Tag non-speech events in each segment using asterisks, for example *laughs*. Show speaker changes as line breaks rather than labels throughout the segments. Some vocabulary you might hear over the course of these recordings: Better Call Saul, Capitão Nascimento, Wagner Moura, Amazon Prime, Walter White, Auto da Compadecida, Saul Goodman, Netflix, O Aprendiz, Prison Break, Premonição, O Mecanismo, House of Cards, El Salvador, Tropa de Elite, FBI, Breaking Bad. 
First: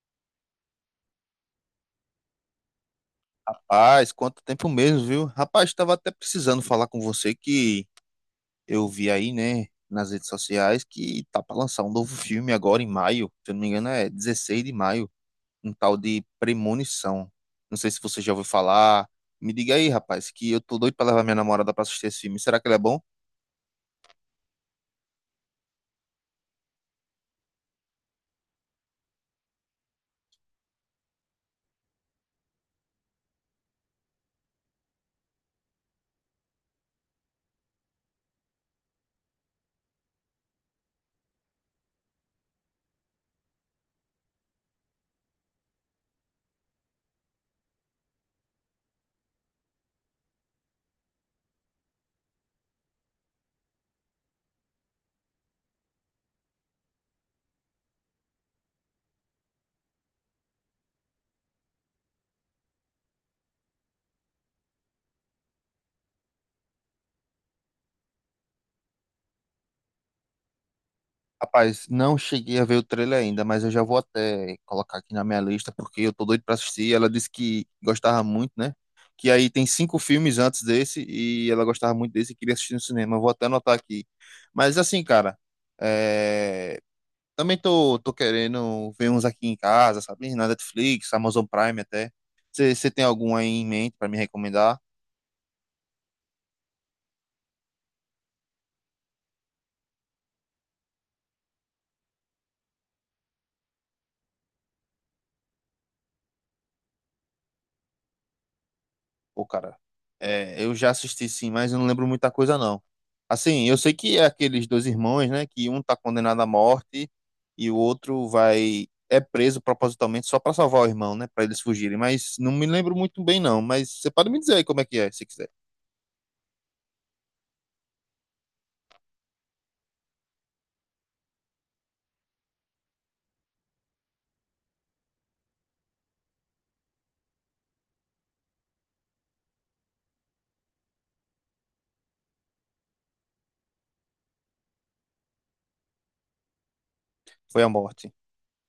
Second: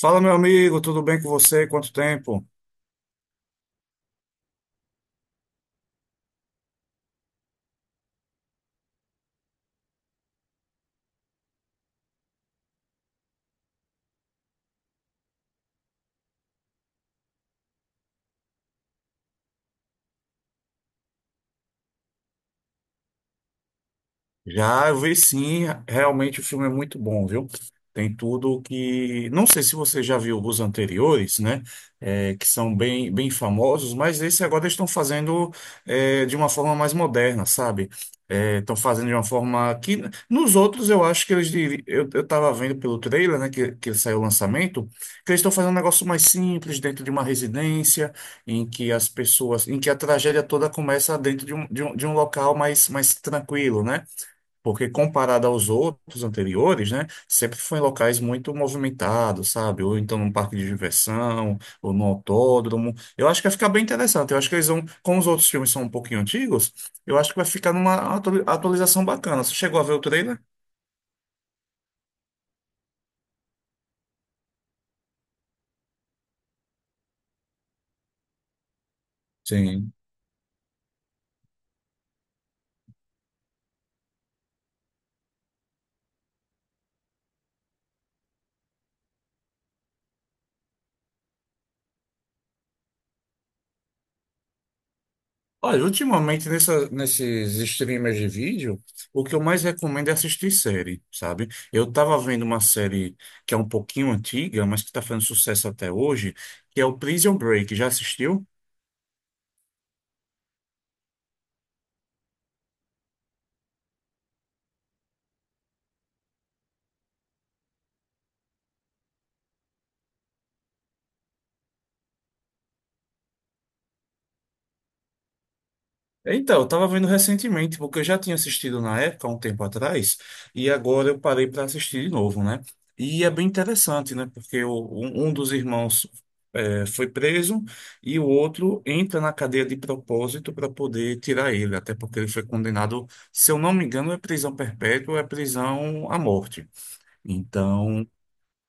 Fala, meu amigo, tudo bem com você? Quanto tempo?
Rapaz, quanto tempo mesmo, viu? Rapaz, estava até precisando falar com você que eu vi aí, né, nas redes sociais que tá para lançar um novo filme agora em maio. Se eu não me engano, é 16 de maio, um tal de Premonição. Não sei se você já ouviu falar. Me diga aí, rapaz, que eu tô doido para levar minha namorada para assistir esse filme. Será que ele é bom?
Já eu vi sim, realmente o filme é muito bom, viu? Tem tudo que. Não sei se você já viu os anteriores, né? Que são bem famosos, mas esse agora eles estão fazendo de uma forma mais moderna, sabe? É, Estão fazendo de uma forma que. Nos outros, eu acho que eles. Eu tava vendo pelo trailer, né? Que saiu o lançamento, que eles estão fazendo um negócio mais simples, dentro de uma residência, em que as pessoas. Em que a tragédia toda começa dentro de um local mais tranquilo, né? Porque comparado aos outros anteriores, né, sempre foi em locais muito movimentados, sabe? Ou então num parque de diversão, ou num autódromo. Eu acho que vai ficar bem interessante. Eu acho que eles vão, como os outros filmes são um pouquinho antigos, eu acho que vai ficar numa atualização bacana. Você chegou a ver o trailer?
Rapaz, não cheguei a ver o trailer ainda, mas eu já vou até colocar aqui na minha lista, porque eu tô doido pra assistir. Ela disse que gostava muito, né? Que aí tem
Sim.
cinco filmes antes desse, e ela gostava muito desse e queria assistir no cinema. Eu vou até anotar aqui. Mas assim, cara, é, também tô querendo ver uns aqui em casa, sabe? Na Netflix, Amazon Prime até. Você tem algum aí em mente pra me recomendar?
Olha, ultimamente nesses streamers de vídeo, o que eu mais recomendo é assistir série, sabe? Eu tava vendo uma série que é um pouquinho antiga, mas que tá fazendo sucesso até hoje, que é o Prison Break. Já assistiu?
Pô, cara, eu já assisti, sim, mas eu não lembro muita coisa, não. Assim, eu sei que é aqueles dois irmãos, né, que um tá condenado à morte e o outro vai é preso propositalmente só pra salvar o irmão, né, pra eles fugirem, mas não me lembro muito bem, não, mas você pode me dizer aí como é que é, se quiser.
Então, eu tava vendo recentemente, porque eu já tinha assistido na época, há um tempo atrás, e agora eu parei para assistir de novo, né? E é bem interessante, né? Um dos irmãos foi preso e o outro entra na cadeia de propósito para poder tirar ele, até porque ele foi condenado, se eu não me engano, é prisão perpétua, é prisão à morte.
Foi a
Então,
morte.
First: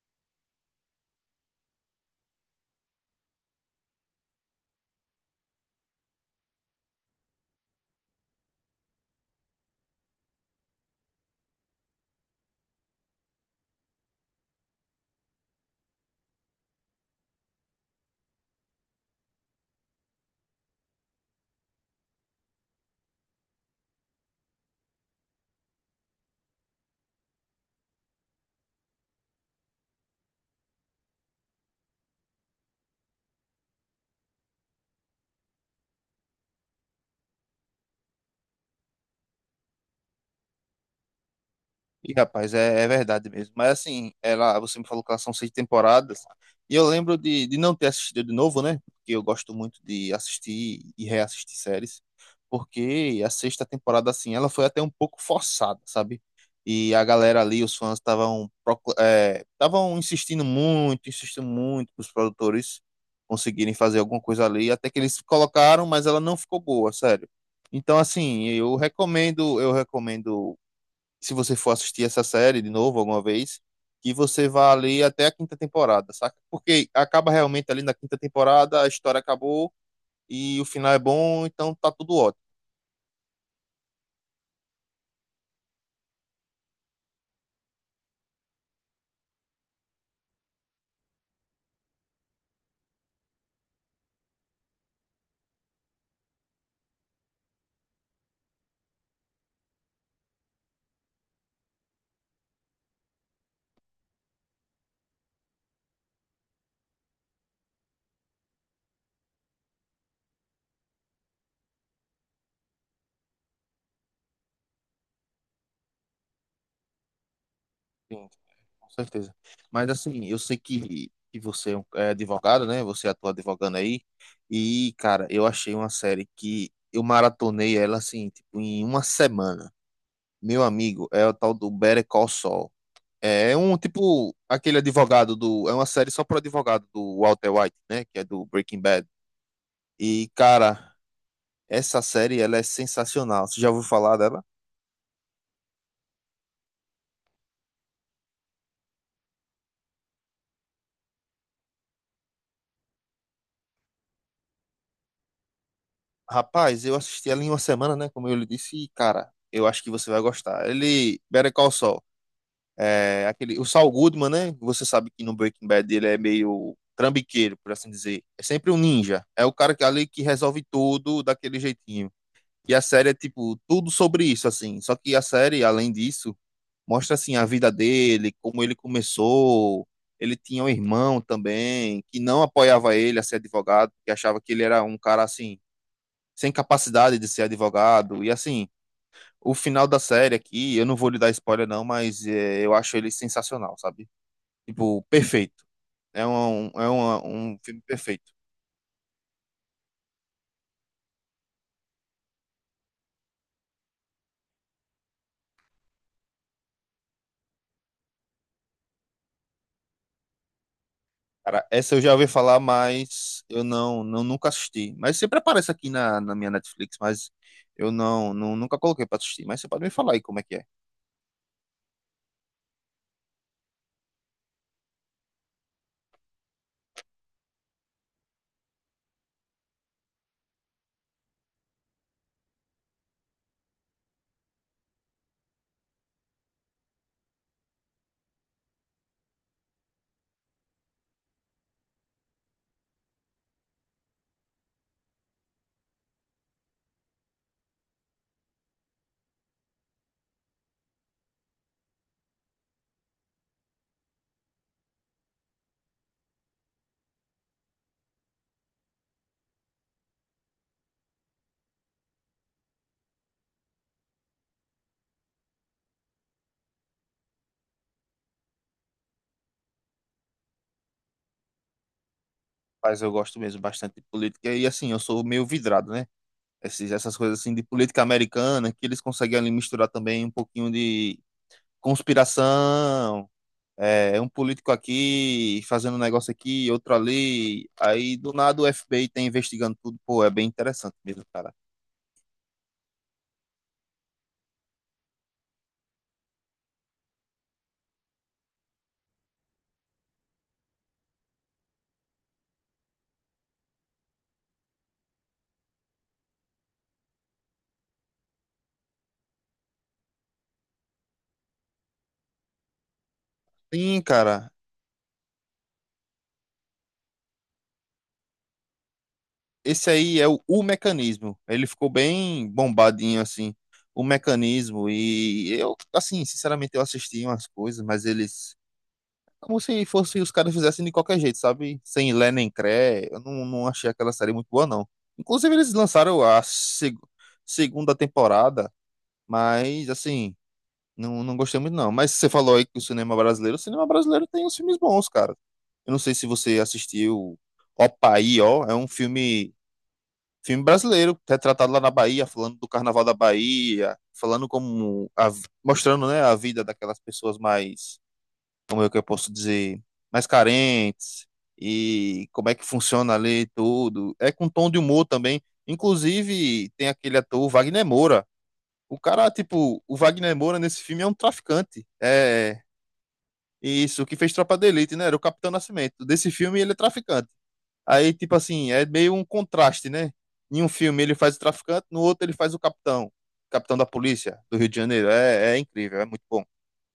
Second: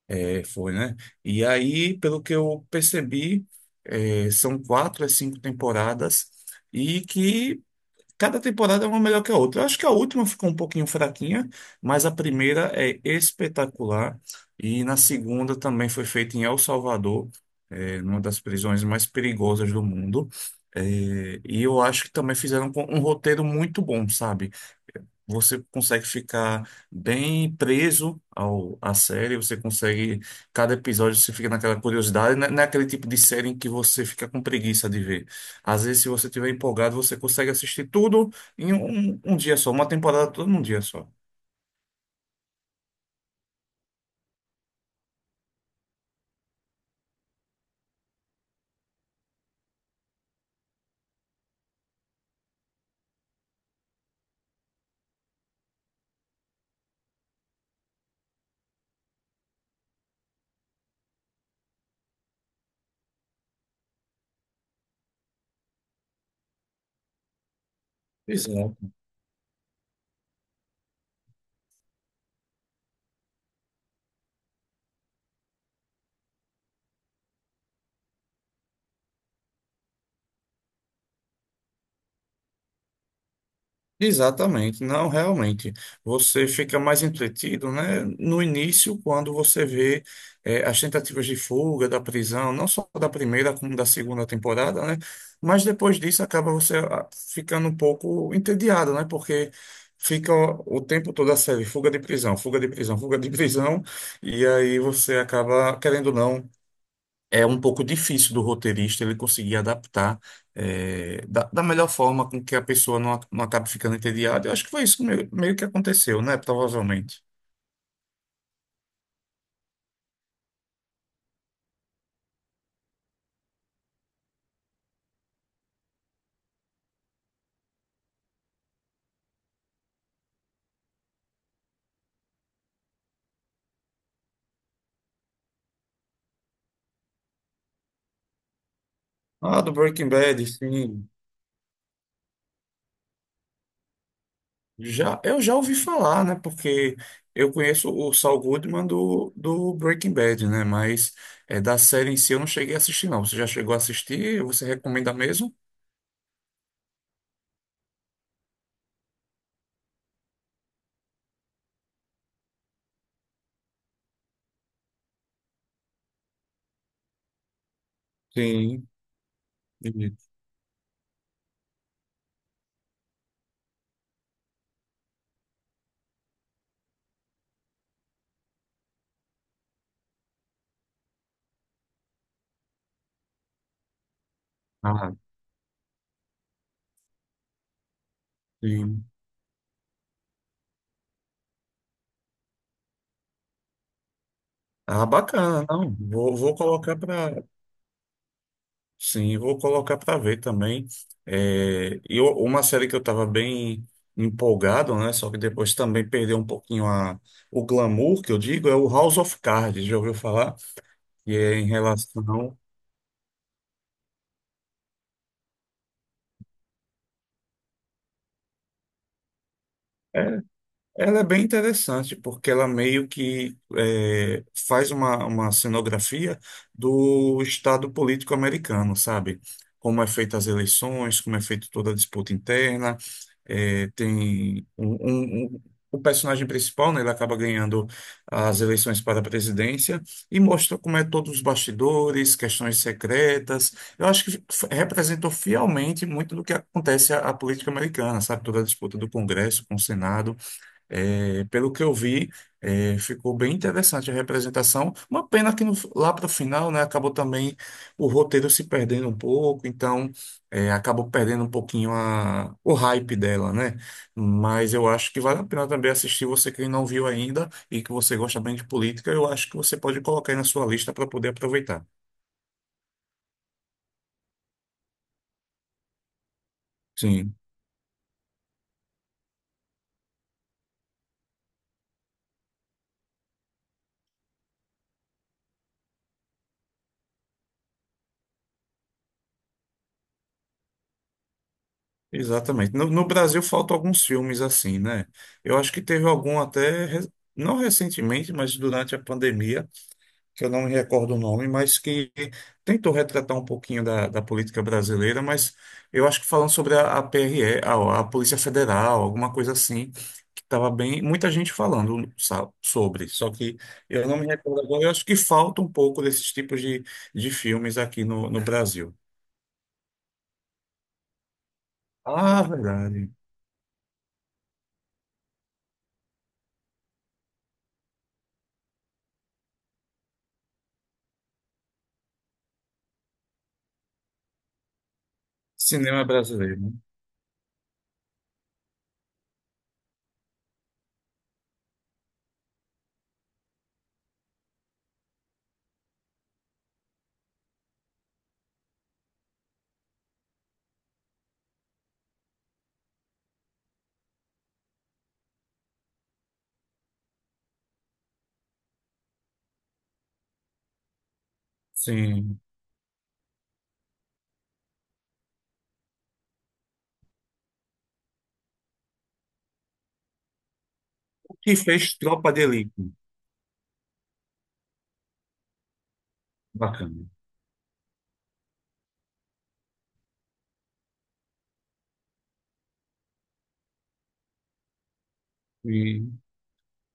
foi, né? E aí, pelo que eu percebi, são quatro a cinco temporadas. E que cada temporada é uma melhor que a outra. Eu acho que a última ficou um pouquinho fraquinha, mas a primeira é espetacular. E na segunda também foi feita em El Salvador, é, numa das prisões mais perigosas do mundo. É, e eu acho que também fizeram um roteiro muito bom, sabe? Você consegue ficar bem preso à série, você consegue, cada episódio você fica naquela curiosidade, não é aquele tipo de série em que você fica com preguiça de ver. Às vezes, se você estiver empolgado, você consegue assistir tudo em um dia só, uma temporada toda num dia só.
E, rapaz, é verdade mesmo. Mas assim, ela, você me falou que elas são 6 temporadas. E eu lembro de não ter assistido de novo, né? Porque eu gosto muito de assistir e reassistir séries. Porque a sexta temporada, assim, ela foi até um pouco forçada, sabe? E a galera ali, os fãs, é, estavam insistindo muito para os produtores conseguirem fazer alguma coisa ali. Até que eles colocaram, mas ela não ficou boa, sério. Então, assim,
Exato.
eu recomendo se você for assistir essa série de novo alguma vez, que você vá ali até a quinta temporada, saca? Porque acaba realmente ali na quinta temporada, a história acabou e o final é bom, então tá tudo ótimo.
Exatamente, não, realmente. Você fica mais entretido, né? No início, quando você vê as tentativas de fuga da prisão, não só da primeira como da segunda temporada, né? Mas depois disso acaba você ficando um pouco entediado, né? Porque fica o tempo todo a série, fuga de prisão, fuga de prisão, fuga de *laughs* prisão, e aí você acaba, querendo ou não, é um pouco difícil do roteirista ele conseguir adaptar da melhor forma com que a pessoa não, não acabe ficando entediada. Eu acho que foi isso que meio que aconteceu, né? Provavelmente.
Sim, com certeza. Mas assim, eu sei que é advogado, né? Você atua advogando aí. E, cara, eu achei uma série que eu maratonei ela assim, tipo, em uma semana. Meu amigo, é o tal do Better Call Saul. É um tipo aquele advogado do. É uma série só pro advogado do Walter White, né? Que é do Breaking Bad.
Ah, do Breaking
E,
Bad,
cara,
sim.
essa série ela é sensacional. Você já ouviu falar dela?
Já, eu já ouvi falar, né? Porque eu conheço o Saul Goodman do Breaking Bad, né? Mas da série em si eu não cheguei a assistir, não. Você já chegou a assistir? Você recomenda mesmo?
Rapaz, eu assisti ela em uma semana, né? Como eu lhe disse, e, cara, eu acho que você vai gostar. Ele. Better Call Saul. É aquele. O Saul Goodman, né? Você sabe que no Breaking Bad ele é meio trambiqueiro, por assim dizer. É sempre um
Sim.
ninja. É o cara que ali
Entendi.
que resolve tudo daquele jeitinho. E a série é, tipo, tudo sobre isso, assim. Só que a série, além disso. Mostra assim a vida dele, como ele começou. Ele tinha um irmão também que não apoiava ele a ser advogado, porque achava que ele era um
Ah,
cara assim sem capacidade de ser advogado. E assim,
sim.
o final da série aqui, eu não vou lhe dar spoiler, não, mas eu acho ele sensacional, sabe? Tipo,
Ah,
perfeito.
bacana, não. Vou, vou colocar para.
Um filme perfeito.
Sim, vou colocar para ver também. É, e uma série que eu estava bem empolgado, né? Só que depois também perdeu um pouquinho o glamour, que eu digo, é o House of Cards, já ouviu falar? E é
Cara,
em
essa eu já ouvi
relação.
falar, mas eu não nunca assisti. Mas sempre aparece aqui na minha Netflix, mas eu não nunca coloquei pra assistir. Mas você pode me falar aí como
É,
é que é.
Ela é bem interessante, porque ela meio que faz uma cenografia do estado político americano, sabe? Como é feita as eleições, como é feita toda a disputa interna. Tem o personagem principal, né, ele acaba ganhando as eleições para a presidência e mostra como é todos os bastidores, questões secretas. Eu acho que representou fielmente muito do que acontece à política americana, sabe? Toda a disputa do Congresso com o Senado. É, pelo que eu vi, é, ficou bem interessante a representação. Uma pena que lá para o final, né, acabou também o roteiro se perdendo um pouco, então é, acabou perdendo um pouquinho o hype dela, né? Mas eu acho que vale a pena também assistir. Você que não viu ainda e que você gosta bem de política, eu acho que você pode colocar aí na sua lista para poder aproveitar.
Mas eu gosto mesmo bastante de política e assim, eu sou meio vidrado, né? Essas
Sim,
coisas assim de política americana que eles conseguem ali misturar também um pouquinho de conspiração, é um político aqui fazendo um negócio aqui, outro ali, aí do nada o FBI tá investigando tudo, pô, é bem interessante mesmo, cara.
exatamente. No Brasil faltam alguns filmes assim, né? Eu acho que teve algum até, não recentemente, mas durante a pandemia, que eu não me recordo o nome, mas que tentou retratar um pouquinho da política brasileira, mas eu acho que falando sobre a Polícia Federal, alguma coisa assim, que estava bem, muita gente falando sobre, só que
Sim,
eu não me
cara,
recordo agora, eu acho que falta um pouco desses tipos de filmes aqui no Brasil.
esse aí é o mecanismo. Ele ficou
Ah,
bem
verdade.
bombadinho assim, o mecanismo e eu, assim, sinceramente eu assisti umas coisas, mas eles como se fosse os caras fizessem de qualquer jeito, sabe? Sem lé nem cré. Eu não achei aquela série muito boa, não. Inclusive, eles
Cinema
lançaram a
brasileiro, né?
segunda temporada, mas assim, não gostei muito, não. Mas você falou aí que o cinema brasileiro tem uns filmes bons, cara. Eu não sei se você assistiu Opa aí, ó. É um filme, filme brasileiro, retratado lá na Bahia, falando do Carnaval da Bahia, falando como. Mostrando, né, a vida daquelas pessoas mais como é que eu posso dizer, mais carentes, e
Sim.
como é que funciona ali tudo. É com tom de humor também. Inclusive, tem aquele ator, Wagner Moura. O cara, tipo, o Wagner Moura nesse filme é um
O que
traficante.
fez Tropa de
É
Elite.
isso, que fez Tropa de Elite, né? Era o Capitão Nascimento. Desse filme ele é
Bacana.
traficante. Aí, tipo assim, é meio um contraste, né? Em um filme ele faz o traficante, no outro ele faz o capitão. Capitão da polícia do Rio de Janeiro. É, é incrível, é muito bom.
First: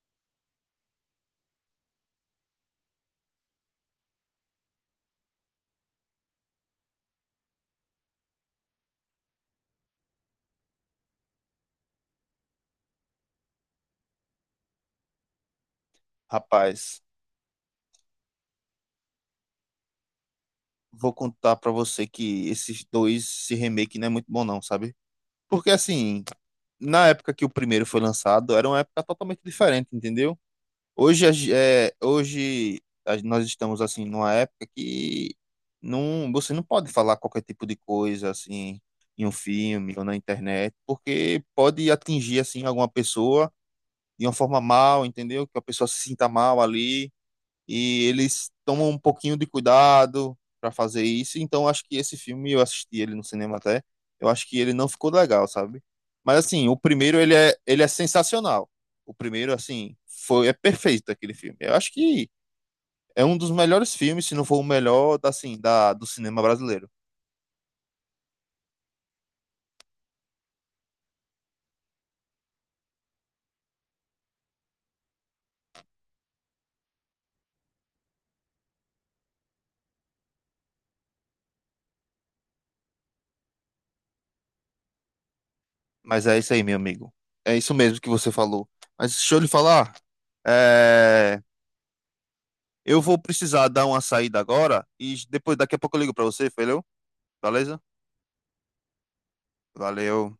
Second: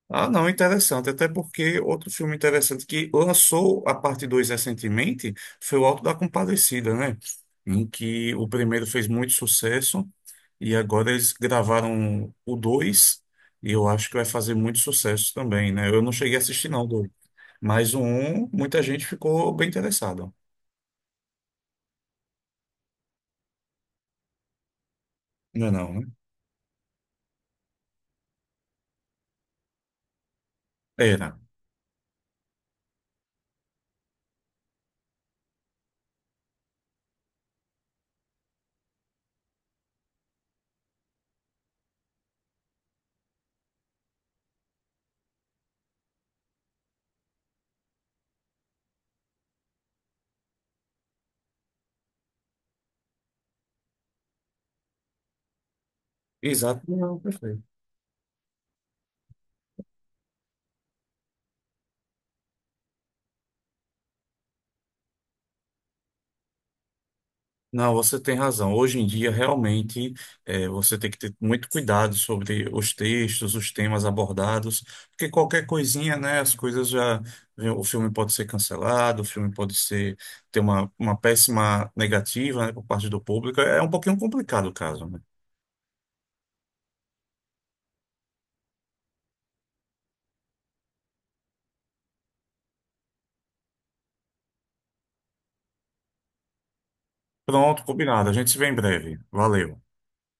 Ah, não, interessante. Até porque outro filme interessante que lançou a parte 2 recentemente foi o Auto da Compadecida, né? Em que o primeiro fez muito sucesso e agora eles gravaram o 2 e eu acho que vai fazer muito sucesso também, né? Eu não cheguei a assistir, não, o
Rapaz,
dois. Mas o um, muita gente ficou bem interessada.
vou contar pra você que esses dois, esse remake não é muito bom, não, sabe?
Não
Porque
é não, né?
assim, na época que o primeiro foi lançado, era uma época totalmente diferente, entendeu? Hoje,
Era.
é, hoje nós estamos assim numa época que não, você não pode falar qualquer tipo de coisa assim em um filme ou na internet, porque pode atingir assim alguma pessoa de uma forma mal, entendeu? Que a pessoa se sinta mal ali e eles tomam um pouquinho de cuidado para fazer isso. Então, acho que esse filme, eu assisti ele no cinema até, eu acho que ele não ficou legal, sabe? Mas assim, o
Exato.
primeiro
Não, perfeito.
ele é sensacional. O primeiro, assim, foi é perfeito aquele filme. Eu acho que é um dos melhores filmes, se não for o melhor, assim, da, do cinema brasileiro.
Não, você tem razão. Hoje em dia, realmente, você tem que ter muito cuidado sobre os textos, os temas abordados, porque qualquer coisinha, né, as coisas já. O filme pode ser cancelado, o filme pode ser ter uma péssima negativa, né, por parte do público. É um pouquinho complicado o caso, né?
Mas é isso aí, meu amigo. É isso mesmo que você falou. Mas deixa eu lhe falar. é, Eu vou precisar dar uma saída agora e depois, daqui a pouco eu ligo pra você, valeu? Beleza?
Pronto, combinado. A gente se vê em breve. Valeu.
Valeu.